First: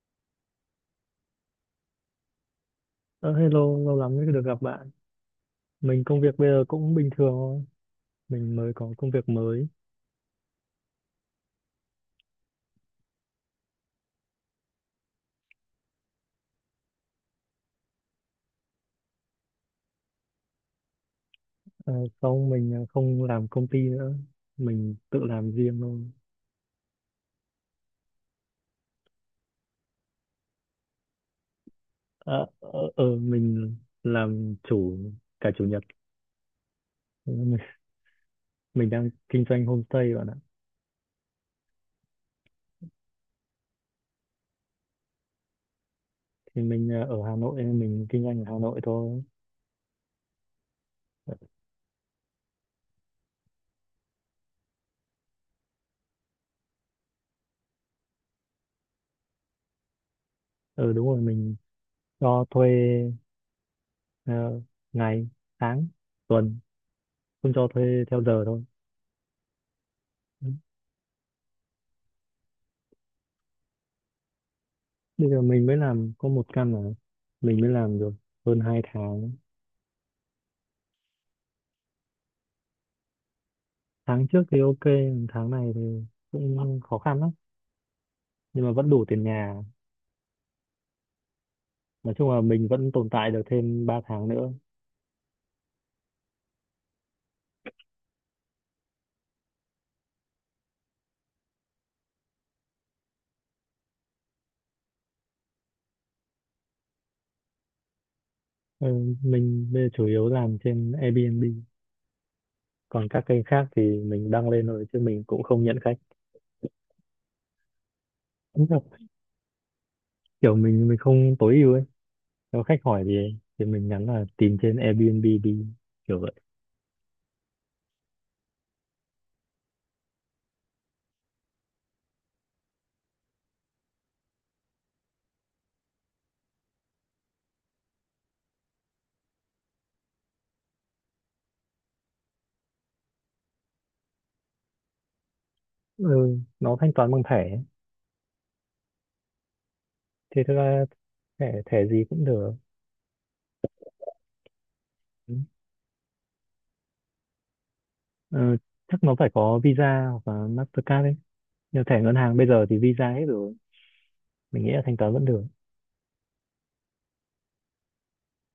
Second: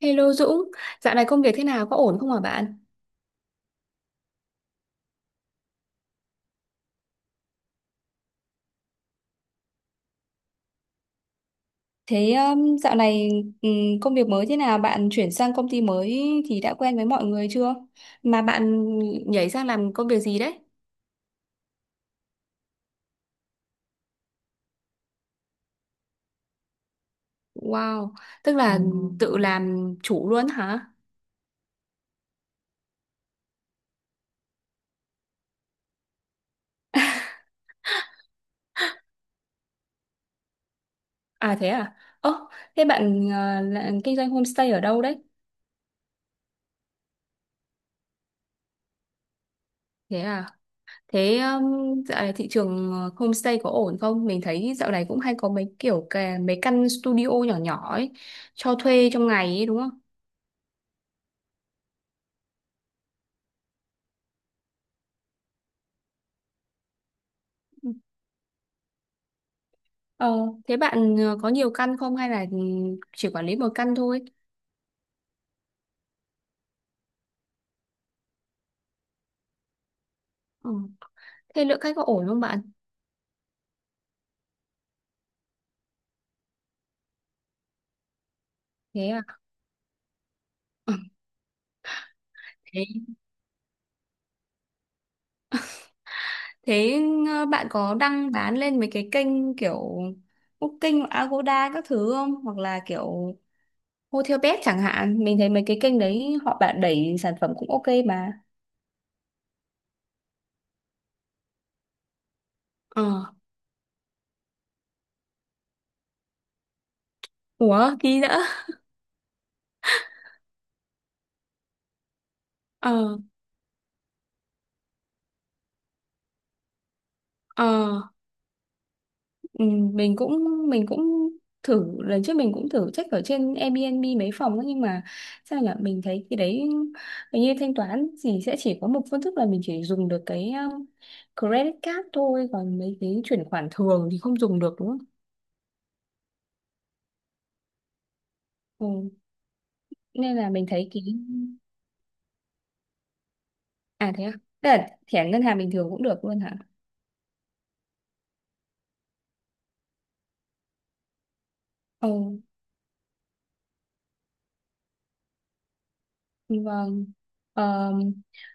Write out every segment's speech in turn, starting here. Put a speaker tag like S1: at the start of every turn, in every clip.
S1: Hello Dũng, dạo này công việc thế nào, có ổn không hả bạn?
S2: Ờ, Hello, lâu lắm mới được gặp bạn. Mình công việc bây giờ cũng bình thường thôi. Mình mới có công việc mới.
S1: Thế dạo này công việc mới thế nào? Bạn chuyển sang công ty mới thì đã quen với mọi người chưa? Mà bạn nhảy sang làm công việc gì đấy?
S2: Ờ, Sau mình không làm công ty nữa. Mình tự làm riêng thôi.
S1: Wow, tức, Ừ, là, Ừ, tự làm chủ luôn hả?
S2: Ờ, mình làm chủ cả chủ nhật. Ừ, mình đang kinh doanh homestay bạn ạ.
S1: À thế à? Ơ, thế bạn là, kinh doanh homestay ở đâu đấy?
S2: Thì mình ở Hà Nội, nên mình kinh doanh ở Hà Nội thôi.
S1: Thế à? Thế dạo này thị trường homestay có ổn không? Mình thấy dạo này cũng hay có mấy kiểu cái, mấy căn studio nhỏ nhỏ ấy, cho thuê trong ngày ấy đúng không?
S2: Ừ, đúng rồi, mình cho thuê ờ, ngày, tháng, tuần. Không cho thuê theo giờ thôi.
S1: Ờ, thế bạn có nhiều căn không hay là chỉ quản lý một căn thôi?
S2: Bây giờ mình mới làm có một căn mà mình mới làm được hơn 2 tháng.
S1: Ờ. Thế lượng khách có ổn không bạn?
S2: Tháng trước thì ok, tháng này thì cũng khó khăn lắm, nhưng mà vẫn đủ
S1: Thế
S2: tiền
S1: à?
S2: nhà.
S1: Ờ,
S2: Nói chung là mình
S1: Thế,
S2: vẫn tồn tại được thêm 3 tháng nữa.
S1: thế, bạn có đăng bán lên mấy cái kênh kiểu Booking, Agoda các thứ không? Hoặc là kiểu Hotelbed chẳng hạn. Mình thấy mấy cái kênh đấy họ bạn đẩy sản phẩm cũng ok mà.
S2: Ừ, mình bây giờ chủ yếu làm trên Airbnb,
S1: Ờ,
S2: còn các kênh khác thì mình đăng lên rồi chứ mình cũng không nhận khách.
S1: ủa, ký nữa.
S2: Đúng rồi. Kiểu mình không tối ưu ấy. Nếu khách hỏi gì
S1: Ờ,
S2: ấy, thì mình nhắn là tìm trên Airbnb đi, kiểu vậy.
S1: ờ. Ừ, mình cũng mình cũng thử lần trước mình cũng thử check ở trên Airbnb mấy phòng ấy, nhưng mà sao nhỉ mình thấy cái đấy hình như thanh toán thì sẽ chỉ có một phương thức là mình chỉ dùng được cái credit card thôi, còn mấy cái chuyển khoản thường thì không dùng được đúng không?
S2: Ừ, nó thanh toán bằng thẻ ấy.
S1: Ừ. Nên
S2: Thì
S1: là
S2: thực
S1: mình
S2: ra
S1: thấy cái,
S2: thẻ thẻ gì cũng được.
S1: à thế à? Tức là thẻ ngân hàng bình thường cũng được luôn hả?
S2: Ờ, Chắc nó phải có Visa hoặc là Mastercard ấy. Như thẻ ngân hàng
S1: Ừ,
S2: bây giờ thì Visa hết rồi. Mình nghĩ là thanh toán vẫn được.
S1: vâng. Ờ,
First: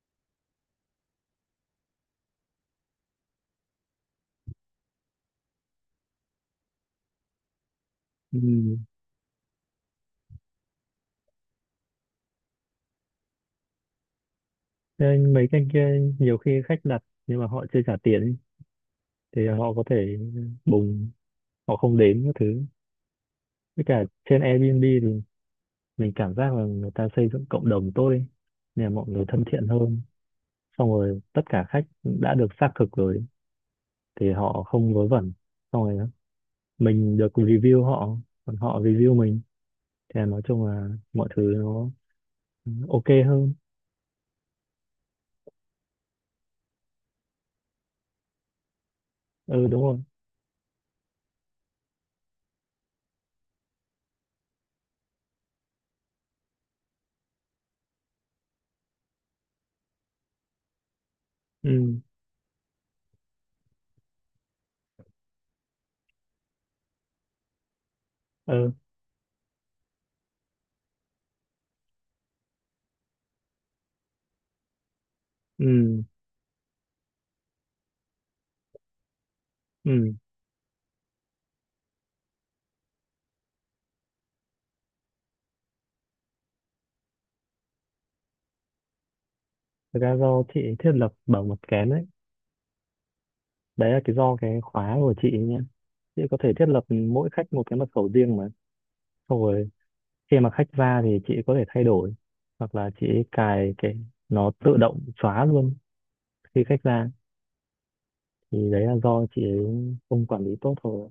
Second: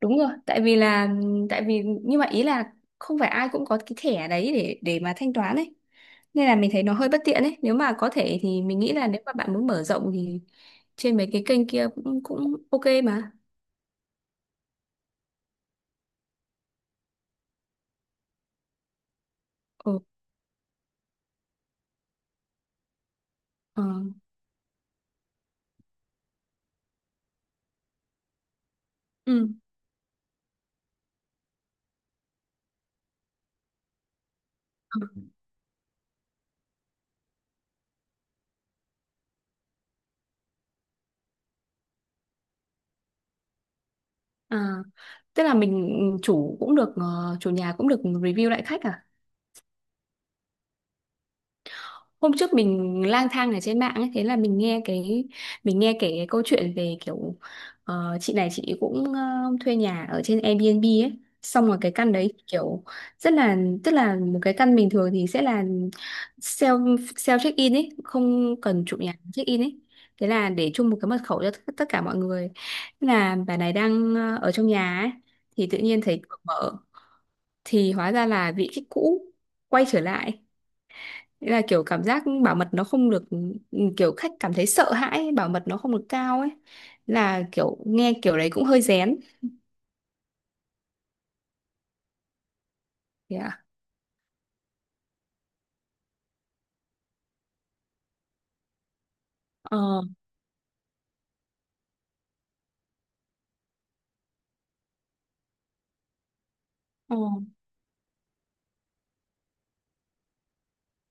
S1: đúng rồi, tại vì là, tại vì nhưng mà ý là không phải ai cũng có cái thẻ đấy để mà thanh toán ấy, nên là mình thấy nó hơi bất tiện ấy. Nếu mà có thể
S2: Ừ.
S1: thì mình nghĩ là nếu mà bạn muốn mở rộng thì trên mấy cái kênh kia cũng cũng ok mà.
S2: Nên mấy cái kia, nhiều khi khách đặt nhưng mà họ chưa trả tiền ấy. Thì họ có
S1: Ừ,
S2: thể bùng, họ không đến các thứ. Với
S1: ờ,
S2: cả trên Airbnb thì mình cảm giác là người ta xây dựng cộng đồng tốt ấy. Nên là mọi người thân
S1: ừ.
S2: thiện hơn. Xong rồi tất cả khách đã được xác thực rồi thì họ không vớ vẩn. Xong rồi mình được review họ, còn họ review mình. Thì nói chung là mọi thứ nó, ừ, ok hơn.
S1: À, tức là mình chủ cũng được, chủ nhà cũng được review lại khách à?
S2: Ừ, đúng rồi.
S1: Hôm trước mình lang thang ở trên mạng ấy, thế là mình nghe kể cái câu chuyện về kiểu, chị này chị cũng, thuê nhà ở trên Airbnb ấy, xong rồi cái
S2: Ừ,
S1: căn đấy kiểu rất là, tức là một cái căn bình thường thì sẽ là self self check in ấy, không
S2: ừ,
S1: cần chủ nhà check in ấy, thế là để chung một cái mật khẩu cho tất tất cả mọi người. Thế là bà này đang, ở trong nhà ấy thì tự
S2: ừ,
S1: nhiên thấy cửa mở, thì hóa ra là vị khách cũ quay
S2: ừ,
S1: trở lại. Nghĩa là kiểu cảm giác bảo mật nó không được, ừ, kiểu khách cảm thấy sợ hãi ấy, bảo mật nó không được cao ấy, là kiểu nghe kiểu đấy cũng hơi rén.
S2: thực ra do chị thiết lập bảo mật kén đấy.
S1: Thế à?
S2: Đấy là cái do cái khóa của chị nhé, chị có thể thiết lập mỗi khách một cái mật khẩu riêng mà, xong rồi
S1: Ờ,
S2: khi mà khách ra thì chị có thể thay đổi, hoặc là chị ấy cài cái nó tự động xóa luôn khi khách ra.
S1: ờ,
S2: Thì đấy là do chị ấy không quản lý tốt thôi.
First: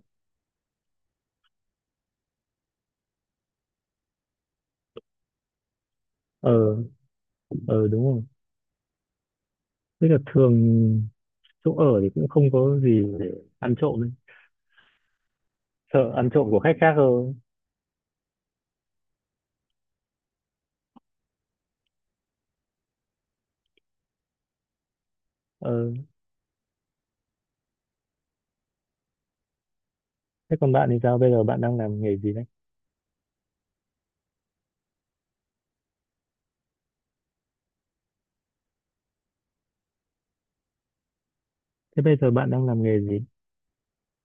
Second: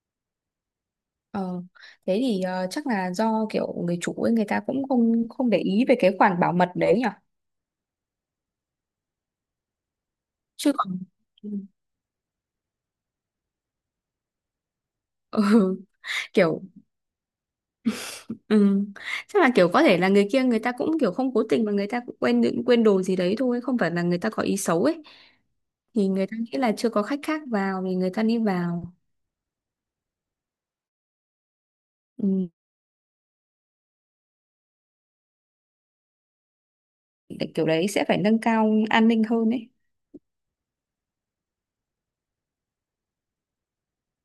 S1: ờ. Thế thì chắc là do kiểu người chủ ấy, người ta cũng không không để ý về cái khoản bảo mật
S2: ờ
S1: đấy nhỉ?
S2: ờ Đúng rồi, tức là
S1: Chứ còn
S2: thường chỗ ở thì cũng không có gì để ăn trộm ấy.
S1: ừ,
S2: Sợ ăn trộm của
S1: kiểu.
S2: khách khác hơn.
S1: Ừ. Chắc là kiểu có thể là người kia người ta cũng kiểu không cố tình, mà người ta cũng quên quên đồ gì đấy thôi, không phải là người ta có ý xấu ấy, thì người ta nghĩ là chưa có khách khác vào thì người ta đi vào.
S2: Thế còn bạn thì sao? Bây giờ bạn đang làm nghề gì đấy?
S1: Ừ. Kiểu đấy sẽ phải nâng cao an ninh hơn ấy.
S2: Thế bây giờ bạn đang làm nghề gì?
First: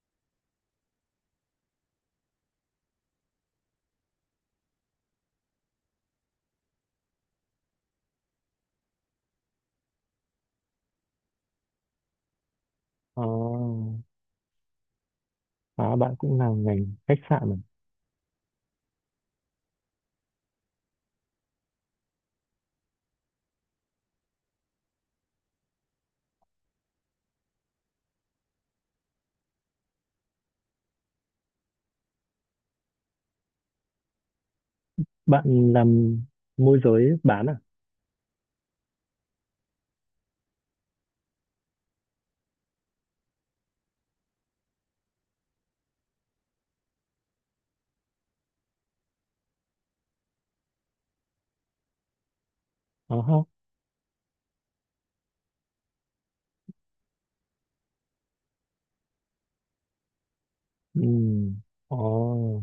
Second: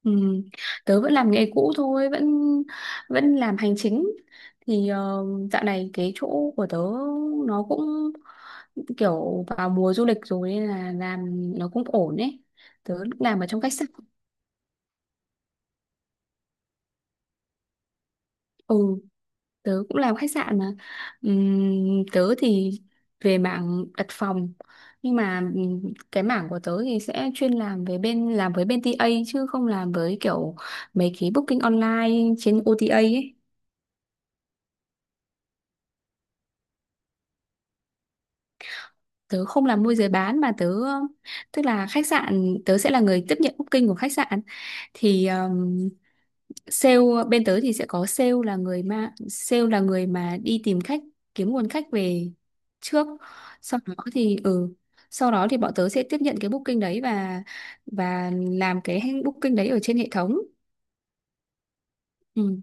S1: Ừ. Tớ vẫn làm nghề cũ thôi, vẫn vẫn làm hành chính. Thì dạo này cái chỗ của tớ nó cũng kiểu vào mùa du lịch rồi, nên là làm nó cũng ổn ấy. Tớ
S2: Ờ,
S1: làm ở trong khách sạn.
S2: À, bạn cũng làm ngành khách sạn à?
S1: Ừ, tớ cũng làm khách sạn mà. Tớ thì về mảng đặt phòng, nhưng mà cái mảng của tớ thì sẽ chuyên làm về bên, làm với bên tê A, chứ không làm với kiểu mấy cái booking online trên OTA ấy.
S2: Bạn làm môi giới bán à?
S1: Tớ không làm môi giới bán, mà tớ tức là khách sạn tớ sẽ là người tiếp nhận booking của khách sạn. Thì sale bên tớ thì sẽ có sale là người mà, đi tìm khách, kiếm nguồn khách về trước,
S2: Ờ ha.
S1: sau đó thì ừ sau đó thì bọn tớ sẽ tiếp nhận cái booking đấy, và làm cái booking đấy ở trên hệ thống.
S2: Ừ. Ờ.
S1: Ừ.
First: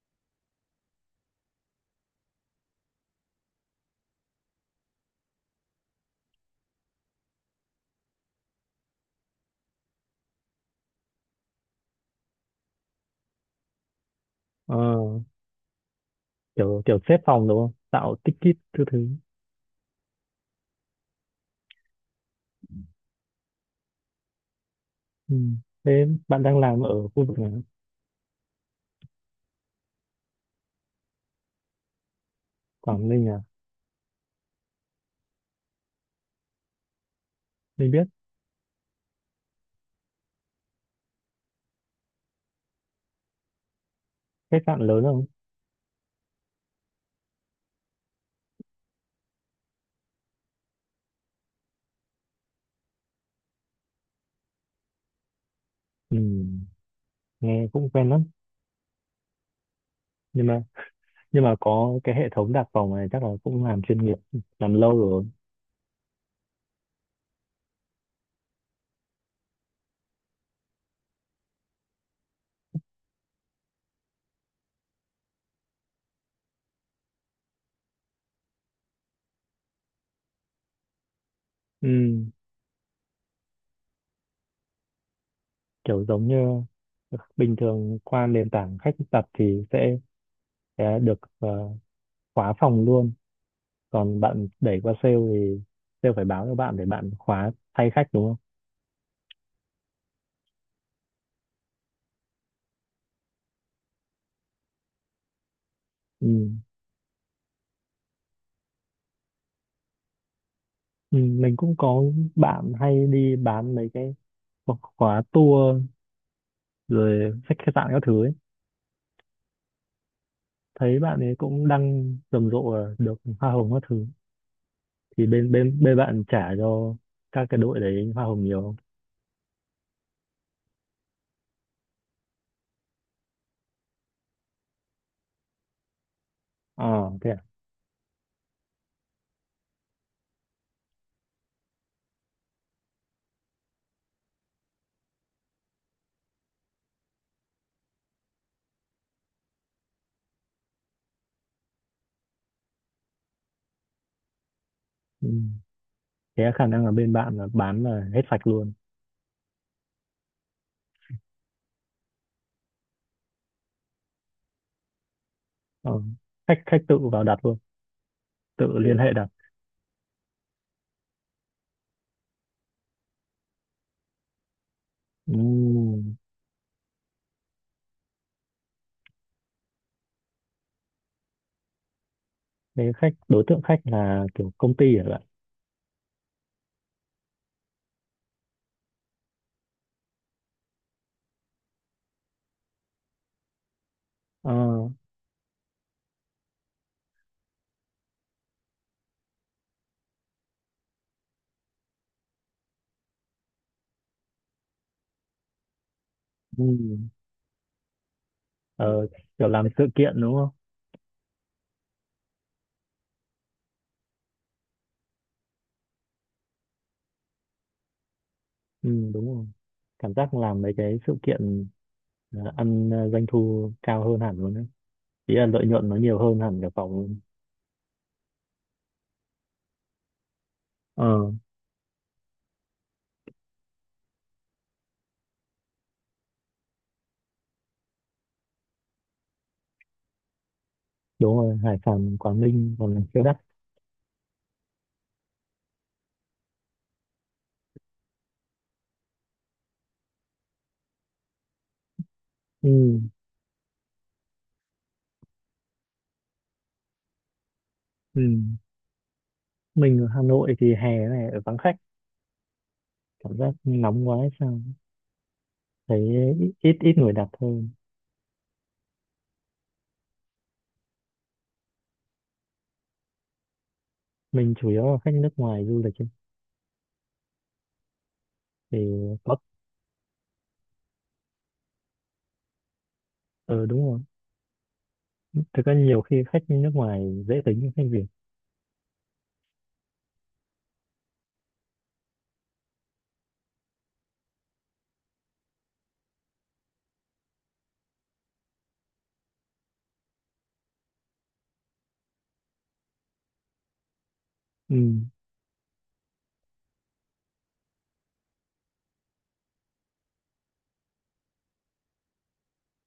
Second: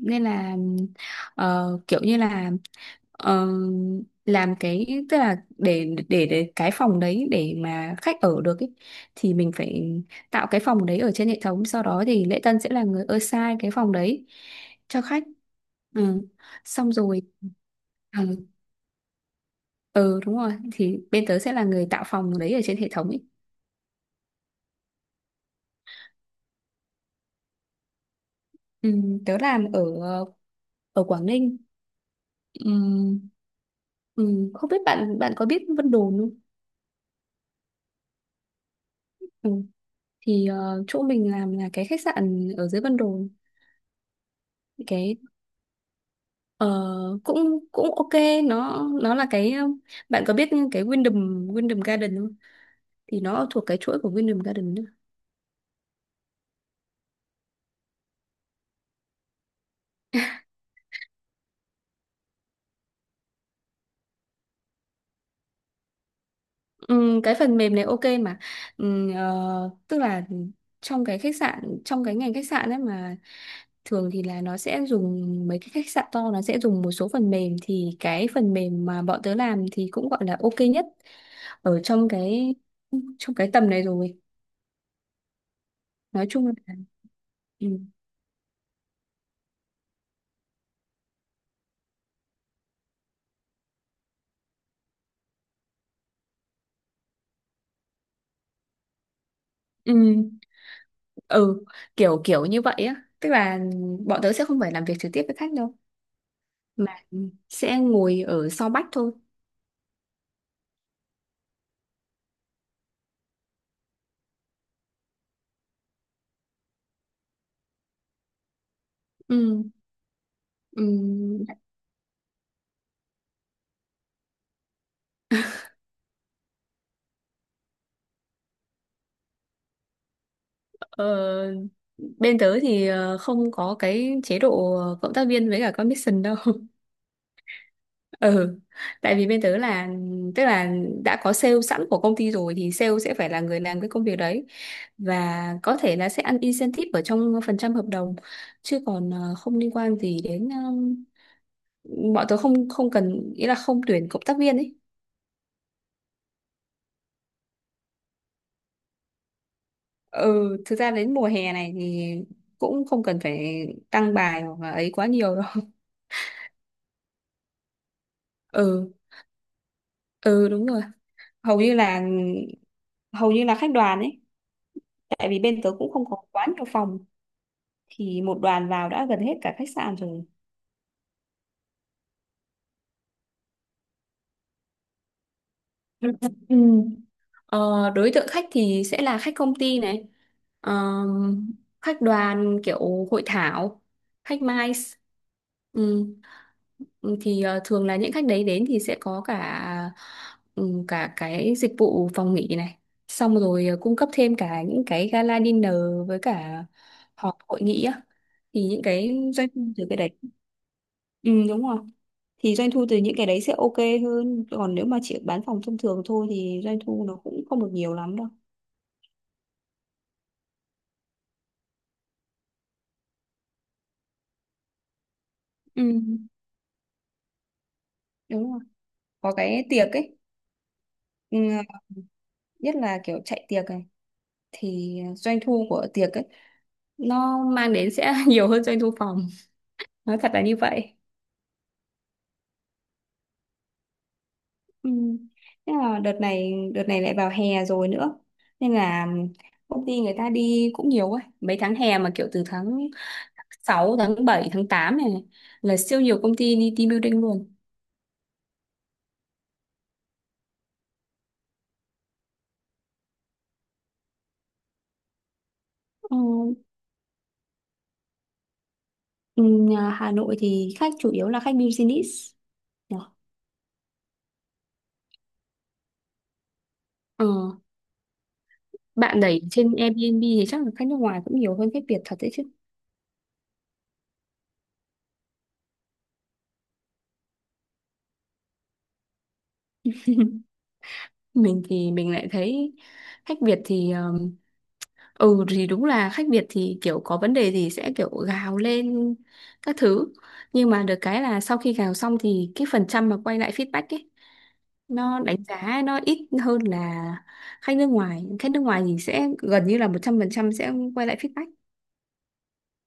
S1: Nên là kiểu như là, ờ, làm cái tức là để cái phòng đấy để mà khách ở được ý, thì mình phải tạo cái phòng đấy ở trên hệ thống, sau đó thì lễ tân sẽ là người assign cái phòng đấy
S2: Ờ.
S1: cho khách. Ừ.
S2: Kiểu,
S1: Xong
S2: kiểu xếp
S1: rồi,
S2: phòng đúng không? Tạo
S1: ừ.
S2: ticket thứ thứ.
S1: Ừ đúng rồi, thì bên tớ sẽ là người tạo phòng đấy ở trên hệ thống ý.
S2: Ừ. Thế bạn đang làm ở khu vực nào?
S1: Ừ, tớ làm ở ở Quảng Ninh. Ừ,
S2: Quảng Ninh à?
S1: ừ, không biết bạn bạn có biết Vân Đồn không?
S2: Mình biết.
S1: Ừ. Thì chỗ mình làm là cái khách sạn ở dưới Vân Đồn.
S2: Khách sạn lớn
S1: Cái
S2: không?
S1: ờ, cũng cũng ok, nó là cái, bạn có biết cái Wyndham Wyndham Garden không? Thì nó thuộc cái chuỗi của Wyndham Garden nữa.
S2: Ừ. Nghe cũng quen lắm. Nhưng mà nhưng mà có cái hệ thống đặt phòng này chắc là cũng làm chuyên nghiệp, làm lâu rồi.
S1: Cái phần mềm này ok mà. Ờ, tức là trong cái khách sạn, trong cái ngành khách sạn ấy mà, thường thì là nó sẽ dùng, mấy cái khách sạn to nó sẽ dùng một số phần mềm, thì cái phần mềm mà bọn tớ làm thì cũng gọi là ok nhất ở
S2: Ừ.
S1: trong cái tầm này rồi.
S2: Kiểu giống
S1: Nói chung là,
S2: như bình
S1: ừ,
S2: thường qua nền tảng khách tập thì sẽ được khóa phòng luôn, còn bạn đẩy qua sale thì sale phải báo cho bạn để bạn khóa thay khách đúng không?
S1: ừ, ừ, kiểu kiểu như vậy á. Tức là bọn tớ sẽ không phải làm việc trực tiếp với khách đâu,
S2: Ừ.
S1: mà sẽ ngồi ở sau bách thôi.
S2: Ừ, mình cũng có bạn hay đi bán mấy cái khóa khóa tour rồi khách khách sạn các thứ ấy.
S1: Ừ, ừ,
S2: Thấy bạn ấy cũng đăng rầm rộ là được hoa hồng các thứ, thì bên bên bên bạn trả cho các cái đội đấy hoa hồng nhiều không?
S1: ờ, bên tớ thì không có cái chế độ cộng tác viên với cả commission đâu.
S2: Ờ Thế à?
S1: Ừ, tại vì bên tớ là, tức là đã có sale sẵn của công ty rồi, thì sale sẽ phải là người làm cái công việc đấy, và có thể là sẽ ăn incentive ở trong phần trăm hợp đồng, chứ còn không liên quan gì đến, bọn tớ không không cần, ý là không tuyển cộng tác viên ấy.
S2: Ừ. Thế khả năng là bên bạn là bán là hết sạch luôn.
S1: Ừ, thực ra đến mùa hè này thì cũng không cần phải tăng bài hoặc là ấy quá nhiều đâu.
S2: Ờ, khách khách tự vào đặt luôn, tự
S1: Ừ.
S2: liên, ừ, hệ đặt.
S1: Ừ đúng rồi, hầu như là hầu như là khách đoàn ấy, tại vì bên tớ cũng không
S2: Ừm,
S1: có quá nhiều phòng, thì một đoàn vào đã gần hết cả khách sạn rồi.
S2: Thế khách đối tượng khách là kiểu công ty hả bạn?
S1: Ừ. Ừ. Ờ, đối tượng khách thì sẽ là khách công ty này, Ờm, khách đoàn kiểu hội thảo, khách
S2: ờ
S1: MICE. Ừ. Ừ, thì thường là những khách đấy đến thì sẽ có cả, ừ, cả cái dịch vụ phòng nghỉ này, xong rồi cung cấp thêm cả những cái gala dinner với cả
S2: ừm,
S1: họp hội nghị á. Thì những
S2: ờ,
S1: cái
S2: Kiểu
S1: doanh
S2: làm
S1: thu
S2: sự
S1: từ cái đấy,
S2: kiện đúng không?
S1: ừ đúng rồi, thì doanh thu từ những cái đấy sẽ ok hơn. Còn nếu mà chỉ bán phòng thông thường thôi thì doanh thu nó cũng không được nhiều lắm đâu.
S2: Ừ, đúng rồi. Cảm giác làm mấy cái sự kiện ăn doanh thu cao hơn hẳn luôn đấy, ý là lợi
S1: Ừ.
S2: nhuận nó nhiều hơn hẳn cả phòng luôn.
S1: Đúng rồi. Có cái tiệc ấy,
S2: ờ
S1: ừ, nhất là kiểu chạy tiệc này thì doanh thu của tiệc ấy nó mang đến sẽ nhiều hơn doanh thu phòng. Nói thật là như vậy.
S2: Đúng rồi, Hải Phòng Quảng Ninh còn là siêu đắt.
S1: Ừ. Thế là đợt này lại vào hè rồi nữa, nên là công ty người ta đi cũng nhiều ấy. Mấy tháng hè mà kiểu từ tháng
S2: Ừ,
S1: sáu tháng bảy tháng tám này này, là siêu nhiều công ty đi team building luôn.
S2: ừ. Mình ở Hà Nội thì hè này ở vắng khách, cảm giác nóng quá hay sao, thấy
S1: Ờ,
S2: ít ít ít người đặt thôi.
S1: ừ, nhà Hà Nội thì khách chủ yếu là khách business nhỉ?
S2: Mình chủ yếu là khách nước ngoài du lịch ấy.
S1: Ờ,
S2: Thì
S1: bạn
S2: có.
S1: đẩy trên Airbnb thì chắc là khách nước ngoài cũng nhiều hơn khách Việt thật đấy chứ.
S2: Ờ Đúng rồi, thực ra nhiều khi khách nước ngoài dễ tính hơn khách Việt.
S1: Mình thì mình lại thấy khách Việt thì, ừ thì đúng là khách Việt thì kiểu có vấn đề thì sẽ kiểu gào lên các thứ, nhưng mà được cái là sau khi gào xong thì cái phần trăm mà quay lại feedback ấy,
S2: Ừ,
S1: nó đánh giá nó ít hơn là khách nước ngoài. Khách nước ngoài thì sẽ gần như là 100% sẽ quay lại feedback.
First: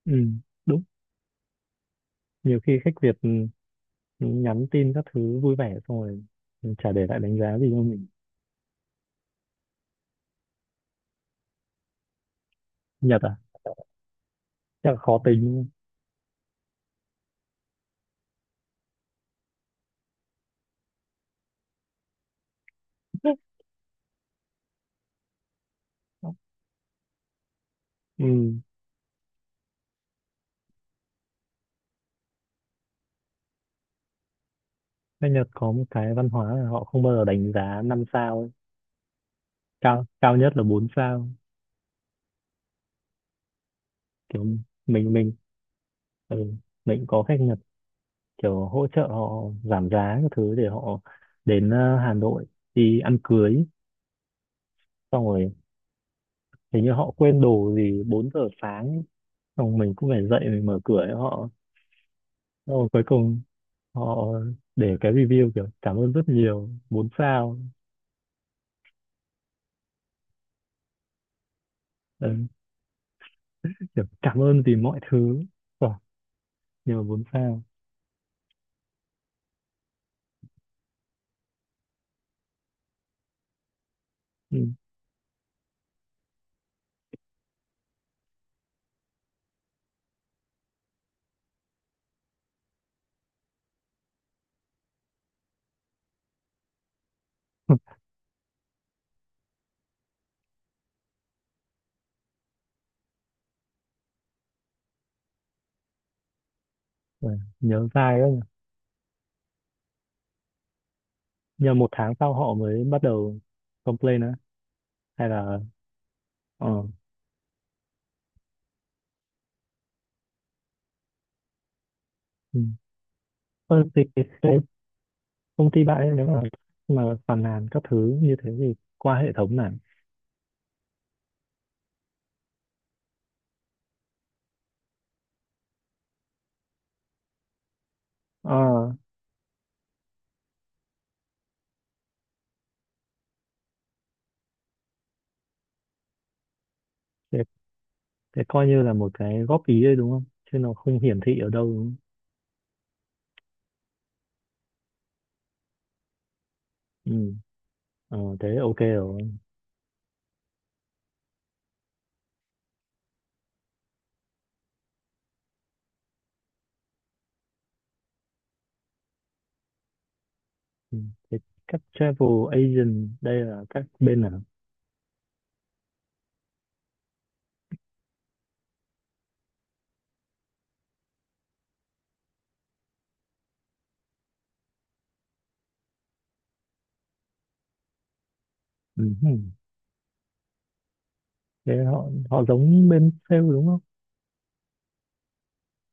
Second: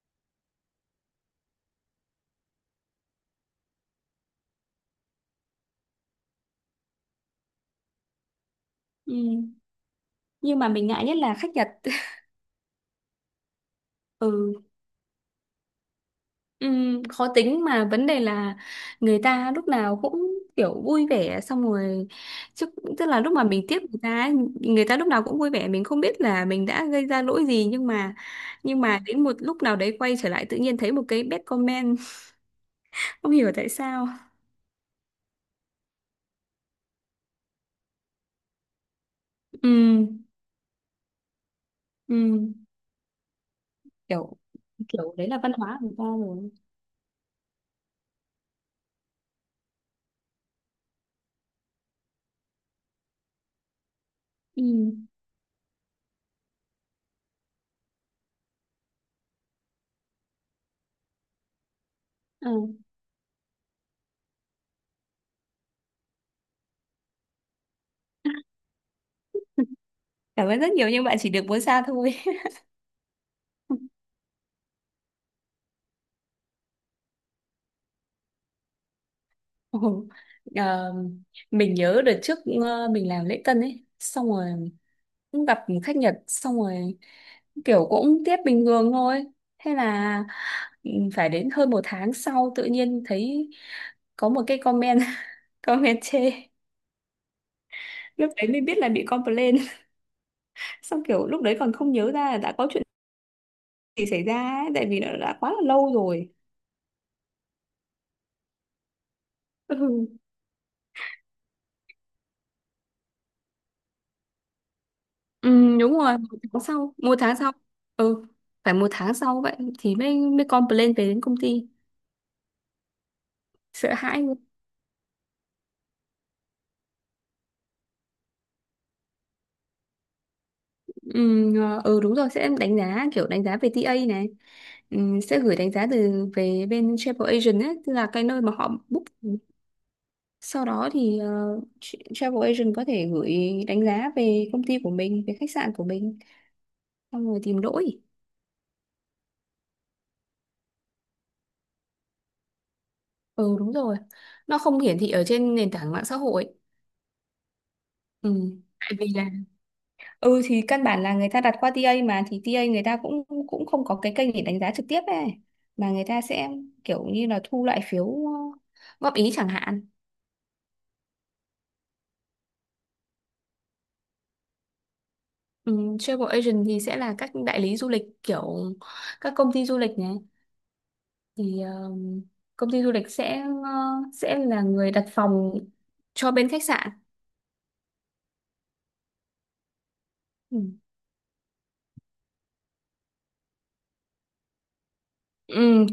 S2: ừ, đúng. Nhiều khi khách Việt ừ, nhắn tin các thứ vui vẻ xong rồi ừ, chả để lại đánh giá gì cho mình.
S1: Ừ. Nhưng mà mình ngại nhất là khách Nhật.
S2: Nhật à?
S1: Ừ.
S2: Chắc là khó tính.
S1: Khó tính, mà vấn đề là người ta lúc nào cũng kiểu vui vẻ, xong rồi chứ, tức là lúc mà mình tiếp người ta ấy, người ta lúc nào cũng vui vẻ, mình không biết là mình đã gây ra lỗi gì. Nhưng mà
S2: Ừ,
S1: đến một lúc nào đấy quay trở lại tự nhiên thấy một cái bad comment. Không hiểu tại sao.
S2: khách Nhật có một cái văn hóa là họ không bao giờ đánh giá 5 sao ấy. Cao
S1: Ừm,
S2: cao nhất là 4 sao,
S1: ừm, kiểu
S2: kiểu mình
S1: kiểu đấy
S2: mình
S1: là văn hóa của người ta rồi.
S2: ừ. Mình có khách, kiểu hỗ trợ họ giảm giá các thứ để họ đến Hà Nội đi ăn cưới.
S1: Ừm,
S2: Xong rồi hình như họ quên đồ gì 4 giờ sáng ấy. Xong mình cũng phải dậy mình mở cửa cho họ.
S1: ờ.
S2: Xong rồi cuối cùng họ để cái review kiểu cảm ơn rất nhiều, 4 sao.
S1: Cảm ơn rất nhiều nhưng bạn chỉ được 4 sao thôi.
S2: Ừ, kiểu cảm ơn vì mọi thứ. Rồi, nhưng mà 4 sao.
S1: Ồ, ờ, mình nhớ đợt trước, mình làm lễ tân ấy, xong rồi
S2: Ừ.
S1: cũng gặp khách Nhật, xong rồi kiểu cũng tiếp bình thường thôi. Thế là, ừ, phải đến hơn một tháng sau tự nhiên thấy có một cái comment. Comment chê. Lúc đấy mới biết là bị complain. Xong kiểu lúc đấy còn không nhớ ra là đã có chuyện gì xảy ra ấy, tại vì nó đã quá là lâu rồi.
S2: Rồi, nhớ dai đó nhỉ.
S1: Ừ.
S2: Nhờ một tháng sau họ mới bắt đầu complain á, hay là
S1: Ừ, đúng rồi, một tháng
S2: ờ
S1: sau, một tháng sau, ừ, phải một tháng sau vậy thì mới mới complain về đến công ty.
S2: ừ. Ờ,
S1: Sợ
S2: thì
S1: hãi.
S2: công ty bạn ấy, nếu mà phàn nàn các thứ như thế thì qua hệ thống này.
S1: Ừ, ừ đúng rồi, sẽ đánh giá kiểu đánh giá về TA này, ừ, sẽ gửi đánh giá từ về bên travel agent ấy, tức là cái nơi mà họ
S2: ờ
S1: book. Sau đó thì travel agent có thể gửi đánh giá về công ty của mình, về khách sạn của mình, xong
S2: thế,
S1: rồi tìm lỗi.
S2: thế coi như là một cái góp ý đấy đúng không, chứ nó không hiển thị ở đâu đúng không?
S1: Ừ đúng rồi, nó không hiển thị ở trên nền tảng mạng xã hội.
S2: Ừ. Thế
S1: Ừ.
S2: ok
S1: Tại vì
S2: rồi.
S1: là, ừ thì căn bản là người ta đặt qua TA mà, thì TA người ta cũng cũng không có cái kênh để đánh giá trực tiếp ấy, mà người ta sẽ kiểu như là thu lại phiếu, góp ý chẳng hạn.
S2: Ừ. Thế các travel agent đây là các bên nào?
S1: Ừ, travel agent thì sẽ là các đại lý du lịch, kiểu các công ty du lịch này, thì công ty du lịch sẽ, là người đặt phòng cho bên khách sạn.
S2: Ừ. Hừ.
S1: Ừ.
S2: Thế họ họ giống bên sale đúng không?
S1: Ừ,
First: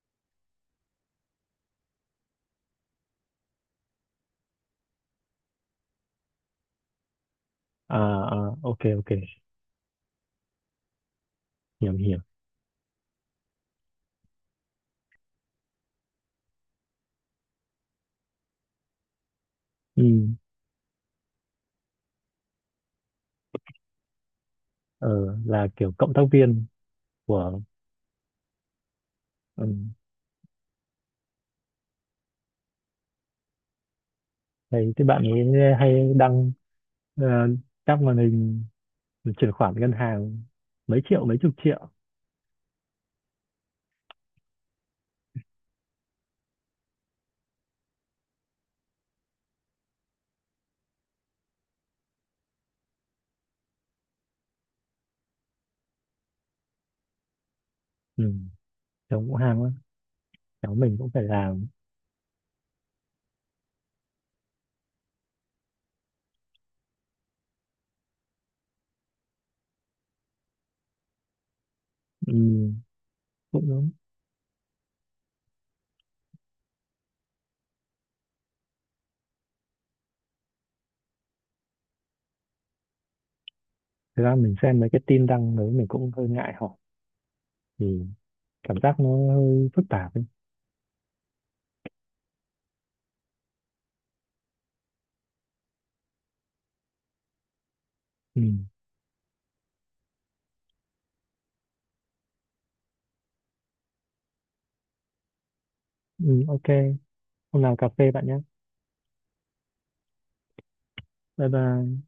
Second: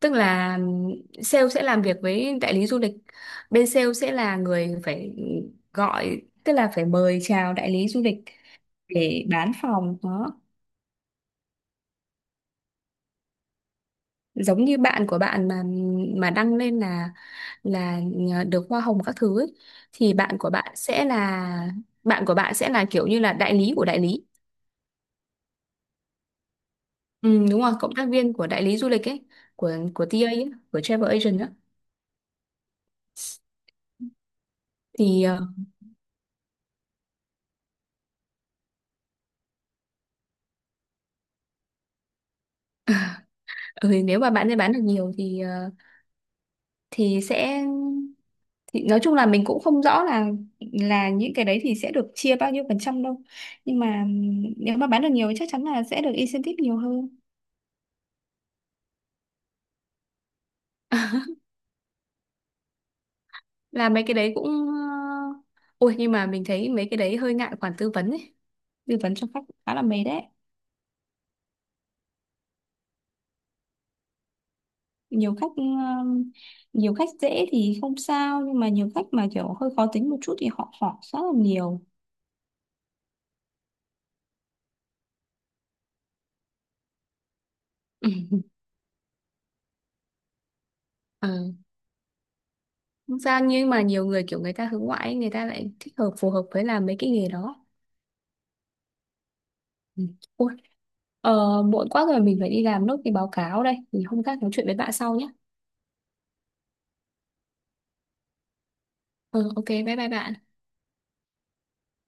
S1: tức là sale sẽ làm việc với đại lý du lịch. Bên sale sẽ là người phải gọi, tức là phải mời chào đại lý du lịch
S2: À, à ok ok,
S1: để bán phòng đó.
S2: hiểu hiểu.
S1: Giống như bạn của bạn mà, đăng lên là, là được hoa hồng các thứ ấy, thì
S2: Ừ.
S1: bạn của bạn sẽ là, kiểu như là đại lý của đại lý.
S2: ờ, là kiểu cộng tác viên
S1: Ừ,
S2: của.
S1: đúng rồi, cộng tác viên của đại lý du lịch ấy,
S2: Ừ.
S1: của TA ấy, của travel agent á.
S2: Thấy cái bạn
S1: Thì
S2: ấy hay đăng ờ, các màn hình mình chuyển khoản ngân hàng mấy triệu mấy chục triệu.
S1: ừ, nếu mà bạn ấy bán được nhiều thì, thì sẽ, thì nói chung là mình cũng không rõ là, những cái đấy thì sẽ được chia bao nhiêu phần trăm đâu, nhưng mà nếu mà bán được nhiều thì chắc chắn là sẽ được incentive nhiều hơn.
S2: Ừ. Cháu cũng ham lắm, cháu mình cũng phải làm.
S1: Là mấy cái đấy cũng, ôi nhưng mà mình thấy mấy cái đấy hơi ngại khoản tư vấn ấy, tư vấn cho khách cũng khá là mệt đấy.
S2: Ừ. Cũng đúng.
S1: Nhiều khách, ừ, nhiều khách dễ thì không sao, nhưng mà nhiều khách mà kiểu hơi khó tính một chút thì họ hỏi rất là nhiều.
S2: Thực ra mình xem mấy cái tin đăng đấy mình cũng hơi ngại hỏi, thì cảm giác nó hơi phức tạp ấy.
S1: Ừ. Không sao, nhưng mà nhiều người kiểu người ta hướng ngoại ấy, người ta lại thích hợp, phù hợp với làm mấy cái nghề đó.
S2: Ừ.
S1: Ừ. Ôi, muộn quá rồi, mình phải đi làm nốt cái báo cáo đây, thì hôm khác nói chuyện với bạn sau nhé.
S2: Ừ, ok, hôm nào cà phê bạn nhé.
S1: Ừ, ok bye bye bạn.
S2: Bye bye.